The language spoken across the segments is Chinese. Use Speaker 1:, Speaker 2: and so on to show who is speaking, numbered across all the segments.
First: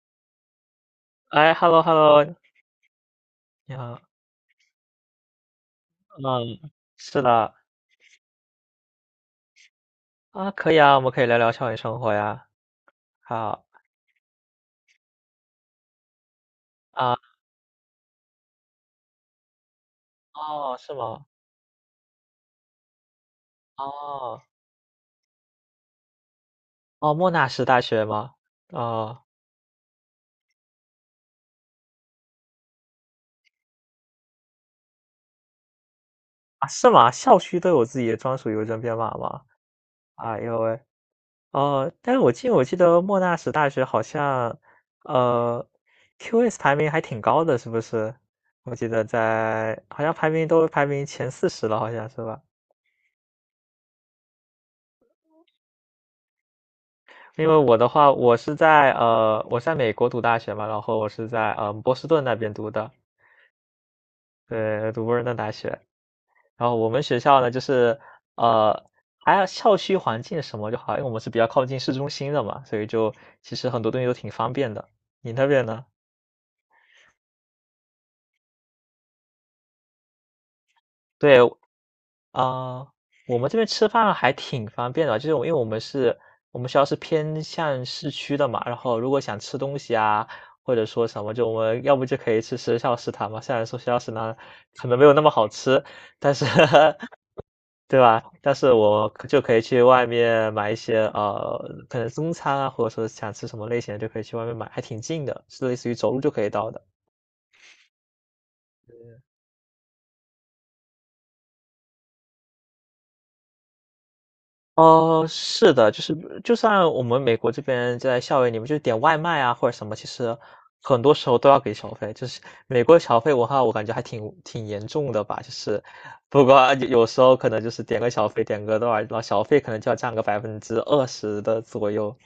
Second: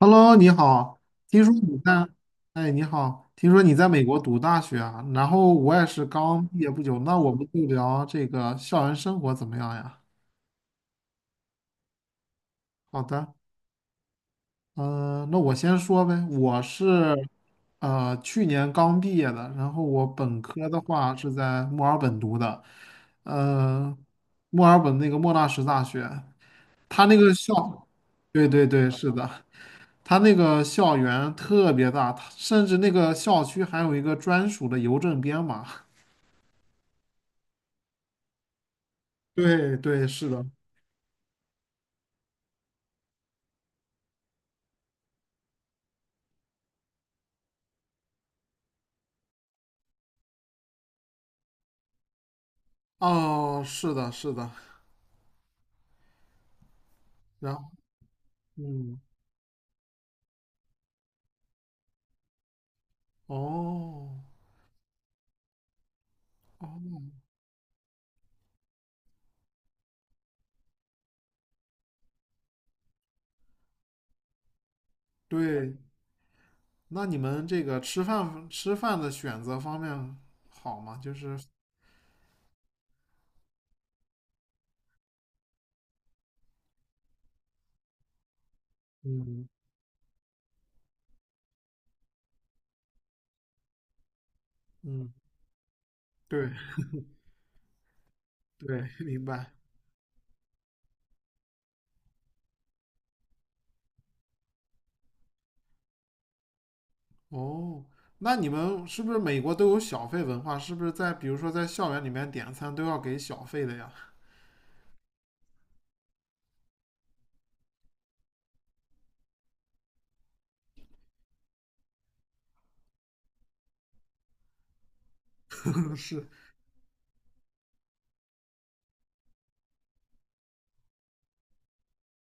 Speaker 1: Hello，你好，听说
Speaker 2: 哎
Speaker 1: 你
Speaker 2: ，hello
Speaker 1: 在，
Speaker 2: hello，
Speaker 1: 哎，你好，听说你
Speaker 2: 你
Speaker 1: 在
Speaker 2: 好，
Speaker 1: 美国读大学啊，然后我也是刚毕
Speaker 2: 嗯，
Speaker 1: 业不久，那
Speaker 2: 是
Speaker 1: 我们
Speaker 2: 的，
Speaker 1: 就聊这个校园生活怎么样呀？
Speaker 2: 啊，可以啊，我们可以聊聊校园生活呀。
Speaker 1: 好的，
Speaker 2: 好
Speaker 1: 嗯、那我先说呗，我是
Speaker 2: 啊，
Speaker 1: 去年刚毕业的，然后我本科
Speaker 2: 哦，
Speaker 1: 的
Speaker 2: 是
Speaker 1: 话
Speaker 2: 吗？
Speaker 1: 是在墨尔本读的，呃，
Speaker 2: 哦，
Speaker 1: 墨尔本那个莫纳什大学，他
Speaker 2: 哦，
Speaker 1: 那
Speaker 2: 莫
Speaker 1: 个
Speaker 2: 纳什大
Speaker 1: 校，
Speaker 2: 学吗？
Speaker 1: 对对对，是
Speaker 2: 哦，
Speaker 1: 的，他那个校园特别大，它甚至那个校区还有一个专属的邮政编码。
Speaker 2: 啊，是吗？校区都有自己的专属邮政编码吗？
Speaker 1: 对对，是
Speaker 2: 哎
Speaker 1: 的，
Speaker 2: 呦喂，哦，但是我记得莫纳什大学好像，呃，QS 排名还挺高的，是不是？我记得在好像排名都排名前40了，好像是吧？
Speaker 1: 哦，是的，是的，
Speaker 2: 因
Speaker 1: 然
Speaker 2: 为
Speaker 1: 后，
Speaker 2: 我的话，
Speaker 1: 嗯，
Speaker 2: 我在美国读大学嘛，然后我是在波士顿那边读的，
Speaker 1: 哦，
Speaker 2: 对，读波士顿大学。然后我们学校呢，就是呃，还有校区环境什么就好，因为我们是比较靠近市中心的嘛，所以就其实很多东西都挺方便的。你那边
Speaker 1: 对，
Speaker 2: 呢？
Speaker 1: 那你们这个吃饭的选择方面好吗？就是，
Speaker 2: 对，啊、我们这边吃饭还挺方便的，就是我因为我们是，我们学校是偏向市区的嘛，然后如果想
Speaker 1: 嗯
Speaker 2: 吃东西啊，或者说什么，就我们要不就可以吃学校食堂嘛。虽然说学校食堂可能没
Speaker 1: 嗯，
Speaker 2: 有那么好吃，但是
Speaker 1: 对
Speaker 2: 对吧？但是
Speaker 1: 对，
Speaker 2: 我
Speaker 1: 明
Speaker 2: 可就
Speaker 1: 白。
Speaker 2: 可以去外面买一些可能中餐啊，或者说想吃什么类型的就可以去外面买，还挺近的，是类似于走路就可以到的。
Speaker 1: 哦，那你们是不是美国都有小费文化？是不是在比如说在校园里面点餐都要给小费的呀？
Speaker 2: 哦，是的，就是就算我们美国这边在校园里面就点外卖啊或者什么，其实很多时候都要给小费。就是美国小费文化，我感觉还挺严重的吧。就是
Speaker 1: 是，
Speaker 2: 不过有时候可能就是点个小费，点个多少，然后小费可能就要占个20%的左右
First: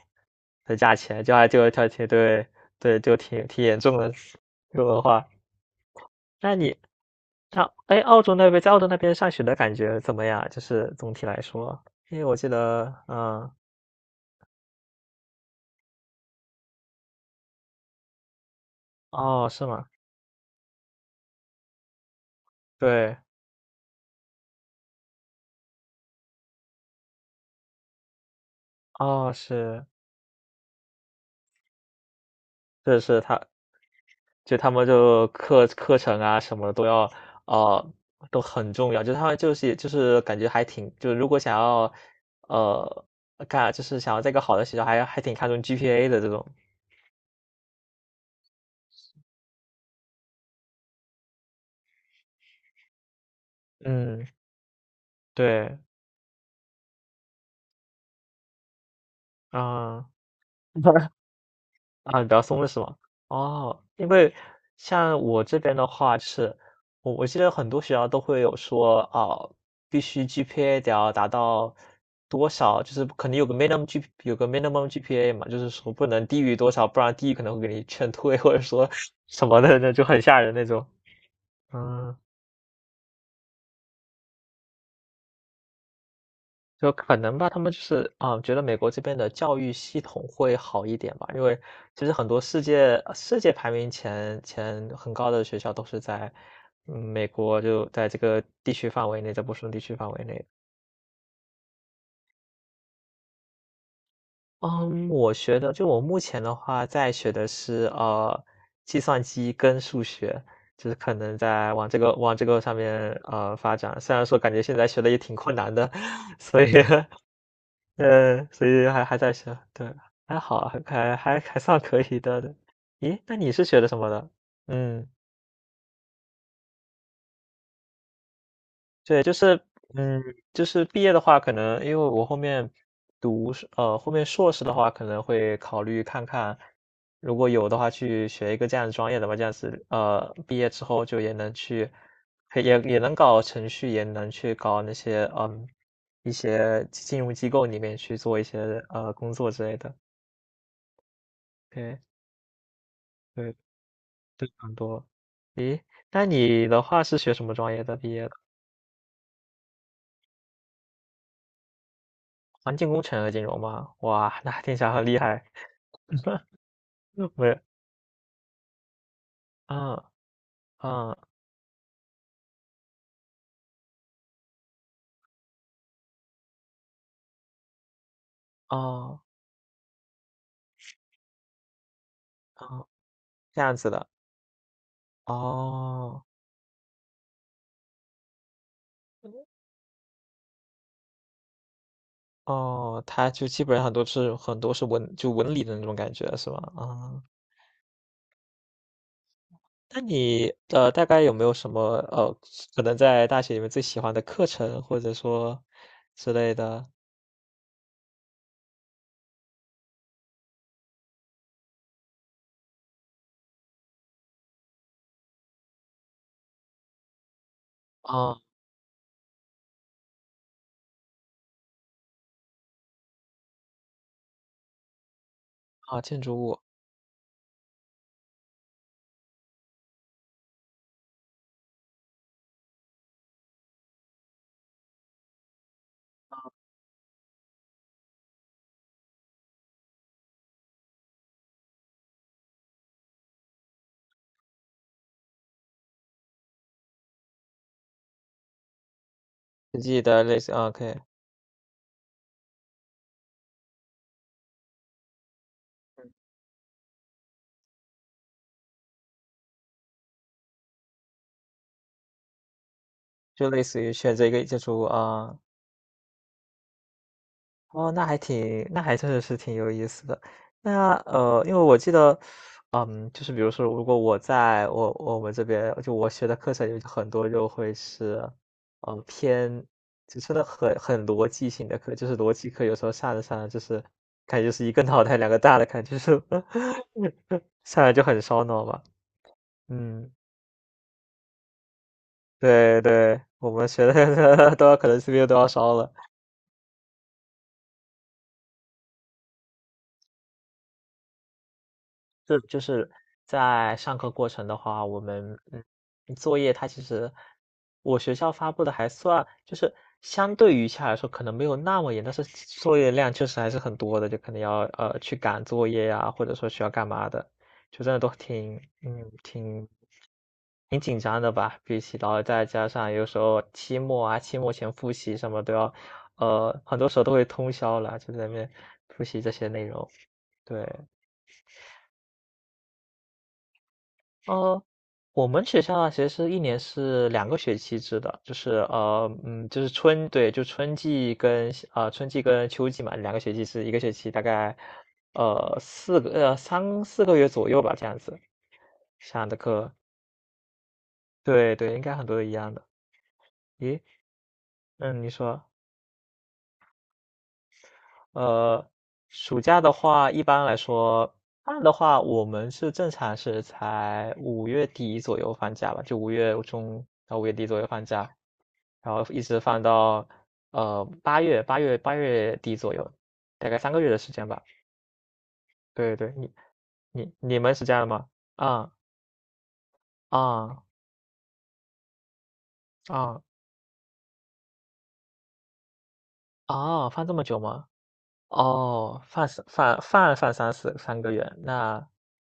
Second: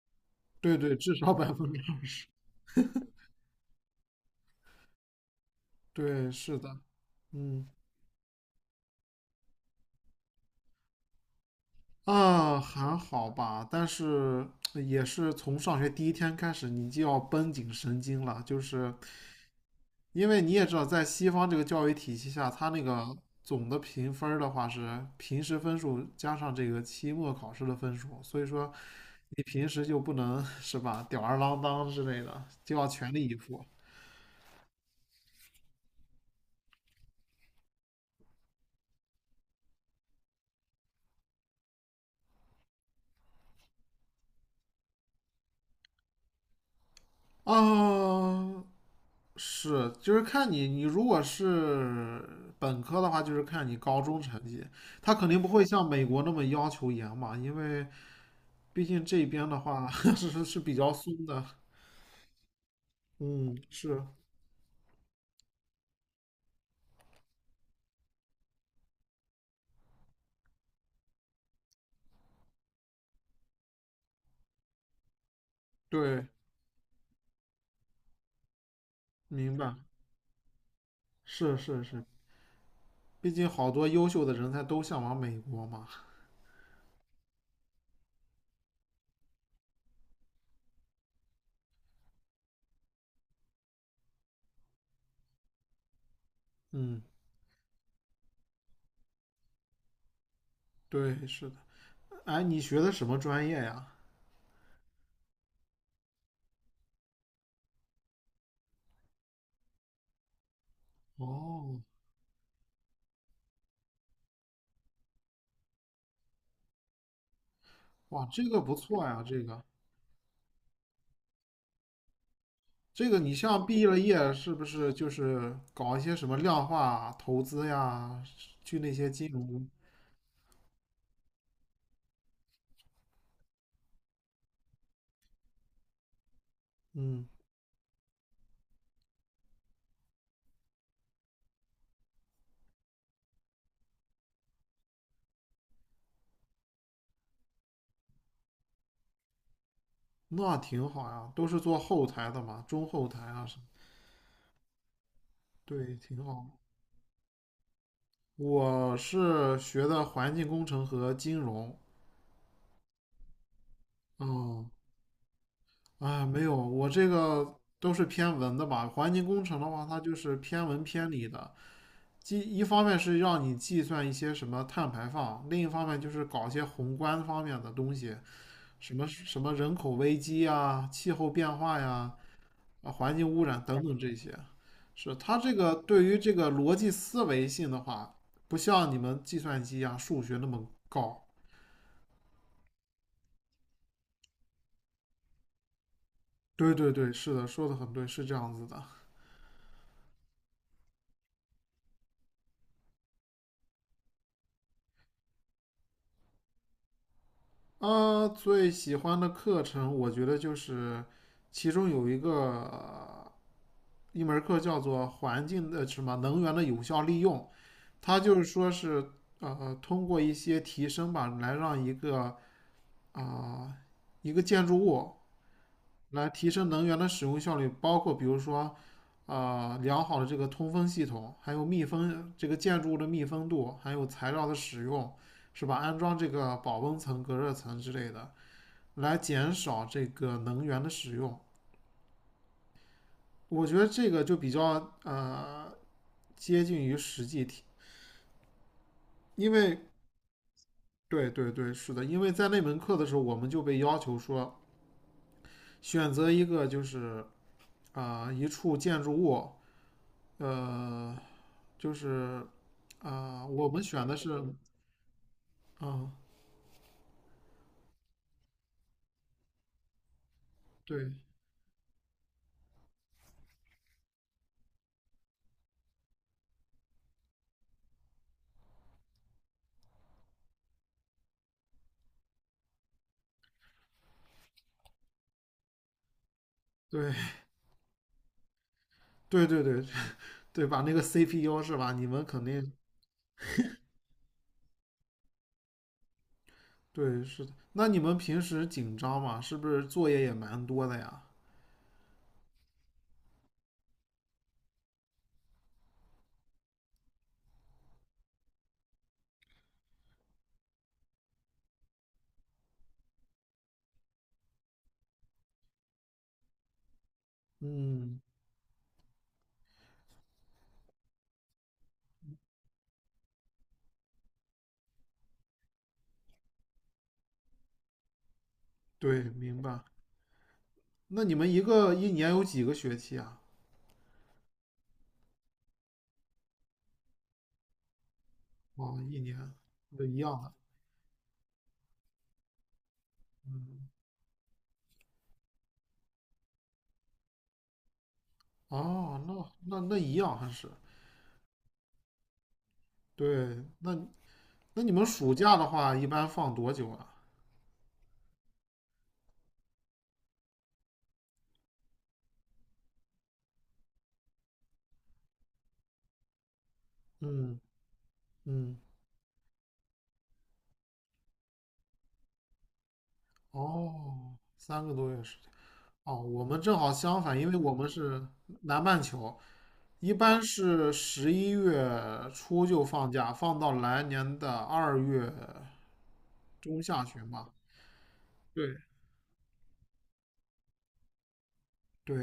Speaker 2: 的
Speaker 1: 对
Speaker 2: 价
Speaker 1: 对，至
Speaker 2: 钱，
Speaker 1: 少
Speaker 2: 就还
Speaker 1: 百
Speaker 2: 就还
Speaker 1: 分之二
Speaker 2: 挺
Speaker 1: 十。
Speaker 2: 对对，就挺严重的这个文化。
Speaker 1: 对，
Speaker 2: 那
Speaker 1: 是
Speaker 2: 你，
Speaker 1: 的，嗯
Speaker 2: 那哎，澳洲那边在澳洲那边上学的感觉怎么样？就是总体来说，因为我记
Speaker 1: 啊，
Speaker 2: 得，
Speaker 1: 还好
Speaker 2: 嗯，
Speaker 1: 吧，但是也是从上学第一天开始，你就要绷紧神经了，就是
Speaker 2: 哦，是吗？
Speaker 1: 因为你也知道，在西方这个教育体系下，它那个
Speaker 2: 对，
Speaker 1: 总的评分儿的话是平时分数加上这个期末考试的分数，所以说
Speaker 2: 哦，
Speaker 1: 你平
Speaker 2: 是，
Speaker 1: 时就不能是吧，吊儿郎当之类的，就要
Speaker 2: 是
Speaker 1: 全
Speaker 2: 是，
Speaker 1: 力以
Speaker 2: 他
Speaker 1: 赴
Speaker 2: 就他们就课程啊什么都要，呃，都很重要。就他们就是感觉还挺，就如果想要，呃，干就是想要在一个好的学校还挺看重 GPA 的这种。
Speaker 1: 啊。是，就是看你，你如果是本科的话，就是看你高中
Speaker 2: 嗯，
Speaker 1: 成绩，他肯定不会
Speaker 2: 对，
Speaker 1: 像美国那么要求严嘛，因为毕竟这边的话
Speaker 2: 啊、
Speaker 1: 是比较松 的。
Speaker 2: 啊，比较松的是吗？
Speaker 1: 嗯，
Speaker 2: 哦，
Speaker 1: 是，
Speaker 2: 因为像我这边的话是，我记得很多学校都会有说啊，必须 GPA 得要达到多少，就是肯定有个 有个 minimum GPA 嘛，就是说不
Speaker 1: 对，
Speaker 2: 能低于多少，不然低于可能会给你劝退，或者说什
Speaker 1: 明
Speaker 2: 么
Speaker 1: 白，
Speaker 2: 的，那就很吓人那种。
Speaker 1: 是是是，
Speaker 2: 嗯
Speaker 1: 毕竟好多优秀的人才都向往美国嘛。
Speaker 2: 就可能吧，他们就是啊，觉得美国这边的教育系统会好一点吧，因为其实很多世界排名前很高的学校都是在
Speaker 1: 嗯，
Speaker 2: 美国，就在这个地区范围内，在波士顿地区范围内。
Speaker 1: 对，是的。哎，你学的什么专业呀？
Speaker 2: 嗯，我学的就我目前的话，在学的是计算机跟数学，就是可能在
Speaker 1: 哦，
Speaker 2: 往这个上面发展。虽然说感觉现在学的也挺困难的，所以
Speaker 1: 哇，这个
Speaker 2: 所
Speaker 1: 不
Speaker 2: 以
Speaker 1: 错
Speaker 2: 还
Speaker 1: 呀，
Speaker 2: 在
Speaker 1: 这
Speaker 2: 学，
Speaker 1: 个
Speaker 2: 对，还好，还算可以的。对
Speaker 1: 这个，
Speaker 2: 咦，
Speaker 1: 你
Speaker 2: 那你是
Speaker 1: 像
Speaker 2: 学
Speaker 1: 毕
Speaker 2: 的什
Speaker 1: 了
Speaker 2: 么的？
Speaker 1: 业是不是
Speaker 2: 嗯，
Speaker 1: 就是搞一些什么量化投资呀，去那些
Speaker 2: 对，
Speaker 1: 金
Speaker 2: 就是，
Speaker 1: 融，
Speaker 2: 嗯，就是毕业的话，可能因为我后面后面硕士的话，可能会考虑看看，
Speaker 1: 嗯，
Speaker 2: 如果有的话，去学一个这样的专业的吧，这样子，毕业之后就也能去，可以也能搞程序，也能去搞那些，一些金融机构里面去做一些工作之类的。
Speaker 1: 那挺好呀，都是做
Speaker 2: 对。
Speaker 1: 后台的嘛，中后台啊
Speaker 2: 对
Speaker 1: 什么，
Speaker 2: 非常多。诶，
Speaker 1: 对，挺
Speaker 2: 那
Speaker 1: 好。
Speaker 2: 你的话是学什么专业的毕业的？
Speaker 1: 我是学的环境工程和金融，
Speaker 2: 环境工程和金融吗？哇，那
Speaker 1: 嗯，
Speaker 2: 听起来很厉害。
Speaker 1: 哎，没 有，我这
Speaker 2: 没
Speaker 1: 个
Speaker 2: 有，
Speaker 1: 都是偏文的吧，环境工程的话，
Speaker 2: 嗯
Speaker 1: 它就是偏文偏
Speaker 2: 嗯
Speaker 1: 理的，计一方面是让你计算一些什么碳排放，另一方面就是搞一些宏观方面的东西，什么
Speaker 2: 哦
Speaker 1: 什么人口危机啊、气候变化呀、
Speaker 2: 哦，
Speaker 1: 啊环境污
Speaker 2: 这
Speaker 1: 染
Speaker 2: 样
Speaker 1: 等
Speaker 2: 子
Speaker 1: 等
Speaker 2: 的。
Speaker 1: 这些。是它这个对于
Speaker 2: 哦
Speaker 1: 这个逻辑思维性的话，不像你们计算机啊、数学那么高。
Speaker 2: 哦，他就基本上都是很多是文就文理的那种感觉是吗？
Speaker 1: 对对对，
Speaker 2: 啊、
Speaker 1: 是的，说的很对，是这样子的。
Speaker 2: 那你大概有没有什么可能在大学里面最喜欢的课程或者说之类的？
Speaker 1: 啊，最喜欢的课程，我觉得就是其中有一个。一门课叫做环境的什么能源的有效利用，它就
Speaker 2: 啊
Speaker 1: 是说是通过一些提升吧，来让一个啊、呃一个建筑物
Speaker 2: 啊，建
Speaker 1: 来
Speaker 2: 筑
Speaker 1: 提
Speaker 2: 物，
Speaker 1: 升能源的使用效率，包括比如说良好的这个通风系统，还有密封这个建筑物的密封度，还有材料的使用，是吧？安装这个保温层、隔热层之类的，来减少这个能源的使用。我觉得这个就比较接近于实际题，因为
Speaker 2: 自记的类似啊，可以。
Speaker 1: 对对对，是的，因为在那门课的时候，我们就被要求说选择一个就是一处建筑物，呃，就是
Speaker 2: 就类
Speaker 1: 我们
Speaker 2: 似于
Speaker 1: 选的
Speaker 2: 选择
Speaker 1: 是
Speaker 2: 一个建筑物啊，
Speaker 1: 啊、
Speaker 2: 哦，那还挺，那还真的是挺有意思的。那
Speaker 1: 对
Speaker 2: 因为我记得，嗯，就是比如说，如果我在我我们这边，就我学的课程有很多就会是，偏就真的很逻辑性的课，就是逻辑课，有时候上着上着就是感觉就是一个脑袋两个大的感觉，就是
Speaker 1: 对
Speaker 2: 上来就很烧脑嘛。
Speaker 1: 对对对
Speaker 2: 嗯，
Speaker 1: 对吧？那个 CPU 是吧？你们肯定
Speaker 2: 对对，我们学的 都要可能 CPU 都要烧了。
Speaker 1: 对是的。那你们平时紧张吗？是不是作业也蛮多的呀？
Speaker 2: 是就是在上课过程的话，我们作业它其实我学校发布的还算，就是相对于下来说可能没有那么严，但是作业量确实还是很多的，就可能要去赶作业呀、或者说需要干嘛的，就真的都
Speaker 1: 嗯，
Speaker 2: 挺嗯挺挺紧张的吧。比起然后再加上有时候期末啊，期末前复习什么都要，很多时候都会通宵了，就在那边复习
Speaker 1: 对，
Speaker 2: 这些
Speaker 1: 明
Speaker 2: 内
Speaker 1: 白。
Speaker 2: 容，对。
Speaker 1: 那你们一个一年有几个学期啊？
Speaker 2: 呃，我们学校啊，其实是一年是两个学期制的，就是
Speaker 1: 哦，一年，
Speaker 2: 就是
Speaker 1: 对，
Speaker 2: 春，
Speaker 1: 一
Speaker 2: 对，
Speaker 1: 样
Speaker 2: 就
Speaker 1: 的，
Speaker 2: 春季跟春季跟秋季嘛，两个学期是一个
Speaker 1: 嗯，
Speaker 2: 学期，大概呃四个呃3、4个月左右吧，这样子
Speaker 1: 哦，
Speaker 2: 上的
Speaker 1: 那
Speaker 2: 课，
Speaker 1: 那那一样还是
Speaker 2: 对对，应该很多都一样的。
Speaker 1: 对，
Speaker 2: 咦，
Speaker 1: 那你
Speaker 2: 嗯，
Speaker 1: 们
Speaker 2: 你
Speaker 1: 暑
Speaker 2: 说。
Speaker 1: 假的话，一般放多久啊？
Speaker 2: 呃，暑假的话，一般来说，放的话，我们是正常是才五月底左右放假吧，就5月中到五月底
Speaker 1: 嗯
Speaker 2: 左右放假，
Speaker 1: 嗯，
Speaker 2: 然后一直放到8月底左右，大概三个月的时间
Speaker 1: 哦，
Speaker 2: 吧。
Speaker 1: 三个多月时间。
Speaker 2: 对对，
Speaker 1: 哦，
Speaker 2: 你
Speaker 1: 我们正好
Speaker 2: 你
Speaker 1: 相反，
Speaker 2: 你
Speaker 1: 因
Speaker 2: 们
Speaker 1: 为
Speaker 2: 是
Speaker 1: 我
Speaker 2: 这样
Speaker 1: 们
Speaker 2: 吗？
Speaker 1: 是
Speaker 2: 啊
Speaker 1: 南半球，一般
Speaker 2: 啊
Speaker 1: 是十一月初就放
Speaker 2: 啊
Speaker 1: 假，放到来年的二月中
Speaker 2: 啊！
Speaker 1: 下
Speaker 2: 放这么
Speaker 1: 旬
Speaker 2: 久
Speaker 1: 吧。
Speaker 2: 吗？
Speaker 1: 对
Speaker 2: 哦，放三放放放三四三个月，那
Speaker 1: 对，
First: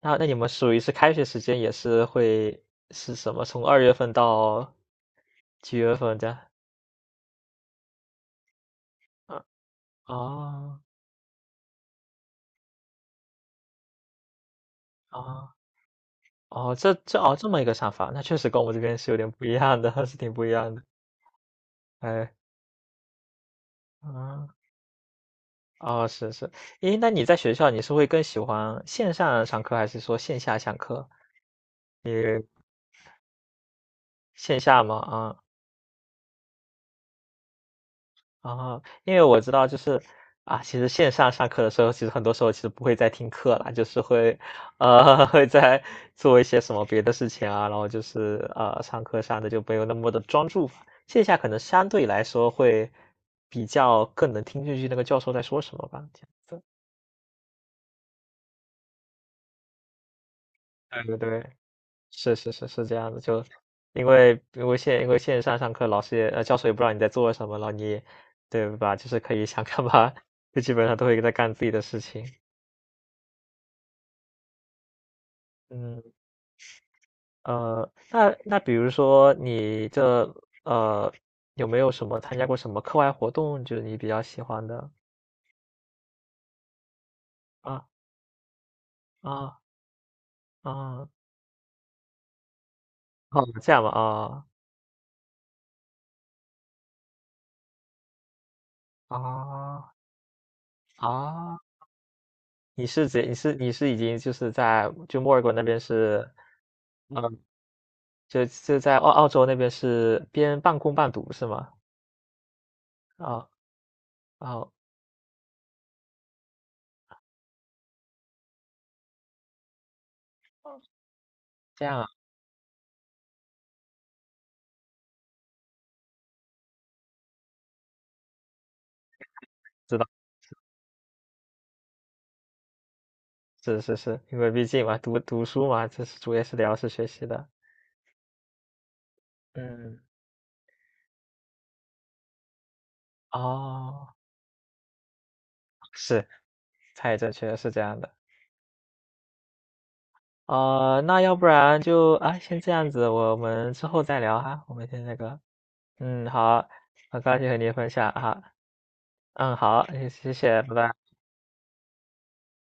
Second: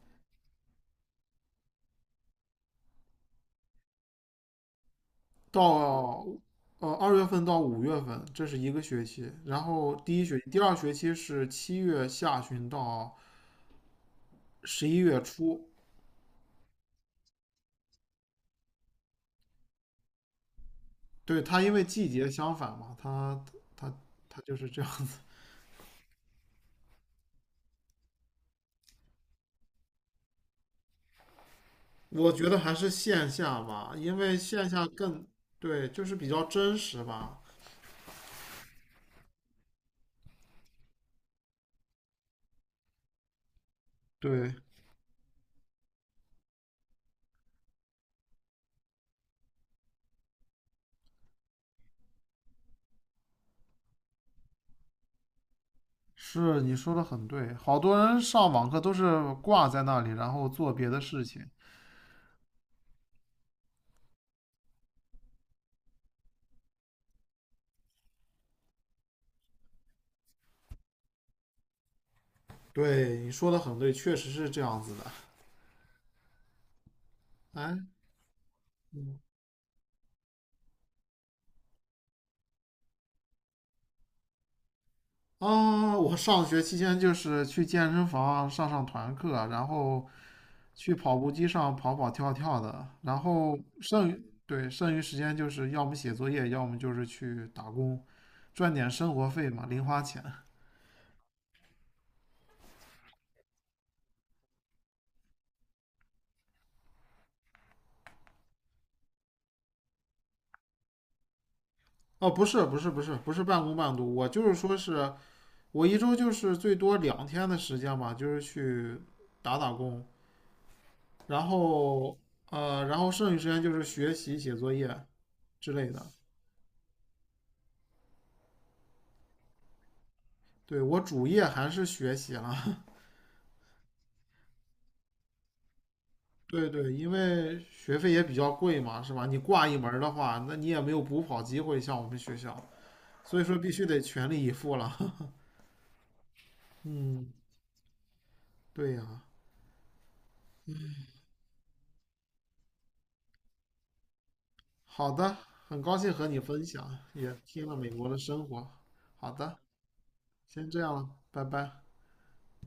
Speaker 2: 那那你们属于是开学时间也是会是什么？从2月份到几月份
Speaker 1: 到
Speaker 2: 的？样？
Speaker 1: 二月份到五月份，这是一个学期。
Speaker 2: 啊
Speaker 1: 然后第一学期、第二
Speaker 2: 哦
Speaker 1: 学期是七月下旬到十一月
Speaker 2: 哦
Speaker 1: 初。
Speaker 2: 哦，这么一个想法，那确实跟我们这边是有点不一样的，是挺不一样的。
Speaker 1: 对，它因为季节
Speaker 2: 哎，
Speaker 1: 相反嘛，它它
Speaker 2: 啊
Speaker 1: 就是这样子。
Speaker 2: 哦是是，诶，那你在学校你是会更喜欢线上上课还是说线下上课？你
Speaker 1: 我觉得还是线下吧，因为
Speaker 2: 线
Speaker 1: 线
Speaker 2: 下
Speaker 1: 下
Speaker 2: 吗？
Speaker 1: 更，
Speaker 2: 啊
Speaker 1: 对，就是比较真实吧。
Speaker 2: 啊，因为我知道，就是啊，其实线上上课的时候，其实很多时候其实不会再听课了，就是会，
Speaker 1: 对，
Speaker 2: 会在做一些什么别的事情啊，然后就是上课上的就没有那么的专注，线下可能相对来说会比较更能听进去那个教授在说什么吧，这样
Speaker 1: 是
Speaker 2: 子。
Speaker 1: 你说的很对，好多人上网课都是挂在那里，然后做别的
Speaker 2: 对对
Speaker 1: 事情。
Speaker 2: 对，是是是是这样的，就因为线上上课，老师也教授也不知道你在做什么，然后你对吧，就是可以想干嘛，就基本上都会在干自己的事情。
Speaker 1: 对，你说的很对，确实是这样子的。
Speaker 2: 嗯，
Speaker 1: 哎，
Speaker 2: 那比如说你这呃有没有什么参加过什么课外活动，就是你比较喜欢的
Speaker 1: 啊，我上学期间就是去
Speaker 2: 啊
Speaker 1: 健身房上团课，
Speaker 2: 啊
Speaker 1: 然后去
Speaker 2: 啊
Speaker 1: 跑步机上跑跑跳跳的，然
Speaker 2: 哦，
Speaker 1: 后
Speaker 2: 这样吧
Speaker 1: 剩余，
Speaker 2: 啊
Speaker 1: 对，剩余时间就是要么写作业，要么就是去打工，赚点生活费嘛，零
Speaker 2: 啊
Speaker 1: 花钱。
Speaker 2: 啊，你是已经就是在就墨尔本那边是嗯，呃就在澳洲那边是边半工半读是吗？
Speaker 1: 哦，不是，不是，不是，不是
Speaker 2: 啊
Speaker 1: 半工半读，我就是
Speaker 2: 啊，
Speaker 1: 说是我一周就是最多两天的时间吧，就是去打打工，然
Speaker 2: 这样啊，
Speaker 1: 后然后剩余时间就是学习、写作业之类的。
Speaker 2: 知道
Speaker 1: 对，我主业还是学习了。
Speaker 2: 是是是，因为毕竟嘛读书嘛，这是主要是
Speaker 1: 对
Speaker 2: 聊是
Speaker 1: 对，
Speaker 2: 学
Speaker 1: 因
Speaker 2: 习的，
Speaker 1: 为学费也比较贵嘛，是吧？你挂一门儿
Speaker 2: 嗯
Speaker 1: 的话，那你也没有补考机会，像我们学校，所以说必须得
Speaker 2: 哦。
Speaker 1: 全力以赴了。
Speaker 2: 是，太正
Speaker 1: 嗯，
Speaker 2: 确实是这样的。
Speaker 1: 对呀，
Speaker 2: 啊，那要不然就啊，先这样子，我们之后再聊哈。我们先
Speaker 1: 好
Speaker 2: 那
Speaker 1: 的，
Speaker 2: 个，
Speaker 1: 很高兴和
Speaker 2: 嗯，
Speaker 1: 你分
Speaker 2: 好，
Speaker 1: 享，
Speaker 2: 很
Speaker 1: 也
Speaker 2: 高兴和
Speaker 1: 听
Speaker 2: 你
Speaker 1: 了
Speaker 2: 分
Speaker 1: 美国
Speaker 2: 享
Speaker 1: 的
Speaker 2: 哈。
Speaker 1: 生活。好
Speaker 2: 嗯，
Speaker 1: 的，
Speaker 2: 好，谢谢，
Speaker 1: 先
Speaker 2: 拜
Speaker 1: 这样
Speaker 2: 拜。
Speaker 1: 了，拜拜。